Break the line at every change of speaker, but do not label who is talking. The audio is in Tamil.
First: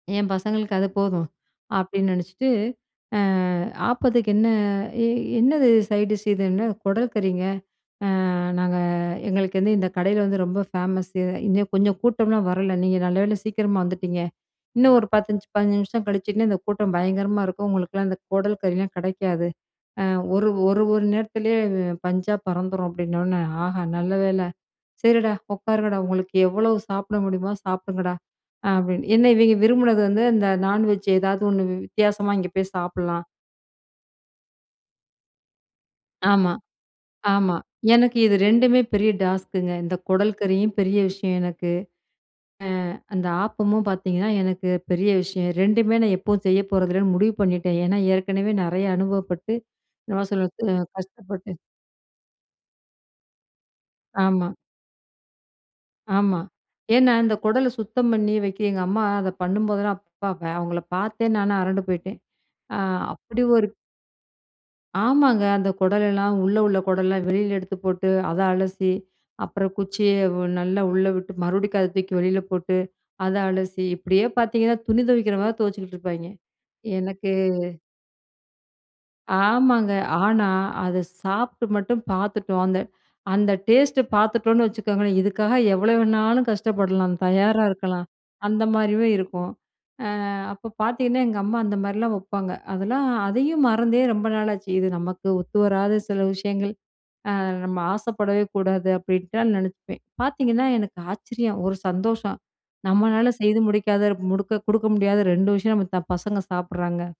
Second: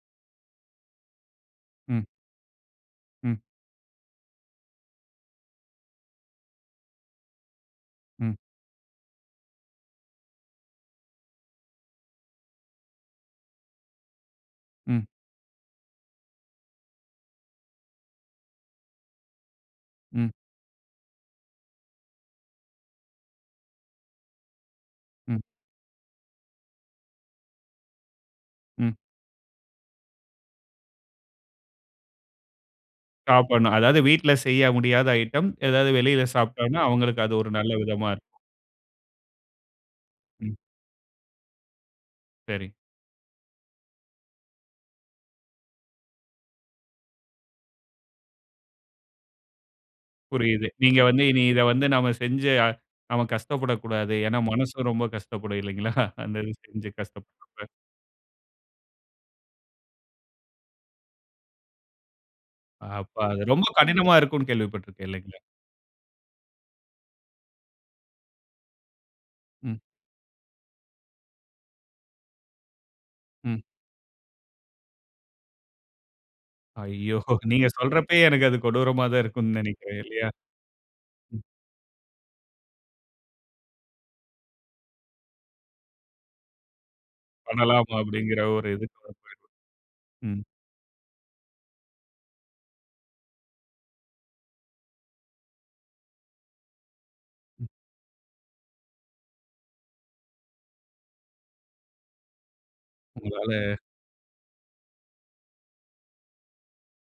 என் பசங்களுக்கு அது போதும்.
ம்.
அப்படின்னு நெனைச்சிட்டு. ஆ
ம்.
ஆப்பத்துக்கு என்ன? எ என்னது சைட்டிஷ் இதுன்னு? குடல் கறிங்க. ஆ,
ம்.
நாங்க எங்களுக்குந்து இந்த கடையில வந்து ரொம்ப ஃபேமஸ்சு. இன்னும் கொஞ்சம் கூட்டம்லா வரல. நீங்க நல்லவேள சீக்கிரமா வந்துட்டீங்க. இன்னும்
ம்.
ஒரு 10, 5, 15 நிமிஷம் கழிஞ்சுன்ன இந்த கூட்டம் பயங்கரமா இருக்கும். உங்களுக்கெல்லாம் இந்த குடல் கறிலா கெடைக்காது. ஆ
ம்.
ஒரு ஒரு ஒரு நேரத்துலயே [unintelligible] பஞ்சா பறந்துரும் அப்படின்ன உடனே, ஆஹா! நல்ல வேள சரிடா
ம்.
உட்காருங்கடா உங்களுக்கு எவ்வளோ சாப்பிட முடியுமோ சாப்பிடுங்கடா,
ம்.
அப்படின்னு. என்ன இவிங்க விரும்புனது வந்து அந்த நான்வெஜ் ஏதாவது ஒண்ணு [unintelligible] வித்தியாசமா இங்க போய் சாப்பிலாம்.
சாப்பணும். அதாவது வீட்ல செய்ய முடியாத ஐட்டம் ஏதாவது வெளியில
ஆமா,
சாப்பட்டாங்கனா அவுங்களுக்கு அது ஒரு
ஆமா.
நல்ல விதமா
எனக்கு
இருக்கும்.
இது 2மே பெரிய டாஸ்க்குங்க இந்த குடல்
ம்.
கறியும் பெரிய விஷயம் எனக்கு.
சரி.
அ, அந்த ஆப்பமும் பாத்தீங்கன்னா எனக்கு பெரிய விஷயம். 2மே நான் எப்பவும் செய்ய போறதில்லன்னு முடிவு பண்ணிட்டேன். ஏன்னா ஏற்கனவே நெறைய அனுபவப்பட்டு என்னமோ சொல்ல.
புரியுது.
[unintelligible]
நீங்க வந்து இனி
கஷ்டப்பட்டு
இத வந்து நாம் செஞ்சு அ நாம கஷ்டப்படக்கூடாது. ஏன்னா
ஆமா.
மனசு ரொம்ப கஷ்டப்படும் இல்லைங்களா? அந்த
ஆமா.
இது செஞ்சு
ஏன்னா இந்த குடல
கஷ்டப்படும்ல.
சுத்தம் பண்ணி வைக்க, எங்க அம்மா அத பண்ணும்போதெல்லாம் அப்ப அவுங்கள பார்த்தே நானு அரண்டு போய்ட்டேன். ஆ
ஆப்ப
அப்படி
அது, ரொம்ப
ஒரு
கடினமா இருக்குன்னு கேள்விப்பட்டிருக்கேன். இல்லைங்க?
ஆமாங்க. அந்த குடலெல்லாம் உள்ள உள்ள குடலாம் வெளியில எடுத்து போட்டு, அத அலசி அப்புறம்
ம்.
குச்சிய ஓ நல்லா உள்ள விட்டு மறுபடியும் அத தூக்கி வெளியில போட்டு, அத
ம்.
அலசி இப்படியே பாத்தீங்கன்னா துணி துவைக்கிற மாரி துவைச்சிட்டுருப்பாய்ங்க.
ஐயோ!
எனக்கு
நீங்க சொல்றப்பயே எனக்கு அது கொடூரமா தான் இருக்கும்ன்னு
ஆமாங்க.
நெனைக்கிறேன். இல்லையா?
ஆனா அத
ம்.
சாப்ட்டு மட்டும் பாத்துட்டோம். அந்த அந்த டேஸ்ட்டு பாத்துட்டோனு வச்சுக்கோங்களே இதுக்காக எவ்வளோ வேணாலும் கஷ்டப்படலாம், தயாரா
பண்ணலாம்
இருக்கலாம்,
அப்படிங்கிற
அந்த
ஒரு இதுக்கு
மாரியும்
வருவேன்.
இருக்கும். ஆ
ம்.
அப்ப பாத்தெங்கன்னா எங்க அம்மா அந்த மாரிலாம் வப்பாங்க. அதெல்லாம் அதையும் மறந்தே ரொம்ப நாளாச்சு. இது நமக்கு ஒத்துவராத சில விஷயங்கள். ஆ
ம்.
நம்ம ஆசைப்படவே கூடாது அப்படின்டா நெனைப்பேன். பாத்தீங்கன்னா எனக்கு ஆச்சரியம். ஒரு சந்தோஷம். நம்மனால செய்து
உங்களால
முடிக்காத முடுக்க குடுக்க முடியாத 2 விஷயம் நம்ம த பசங்க சாப்பிடுறாங்க.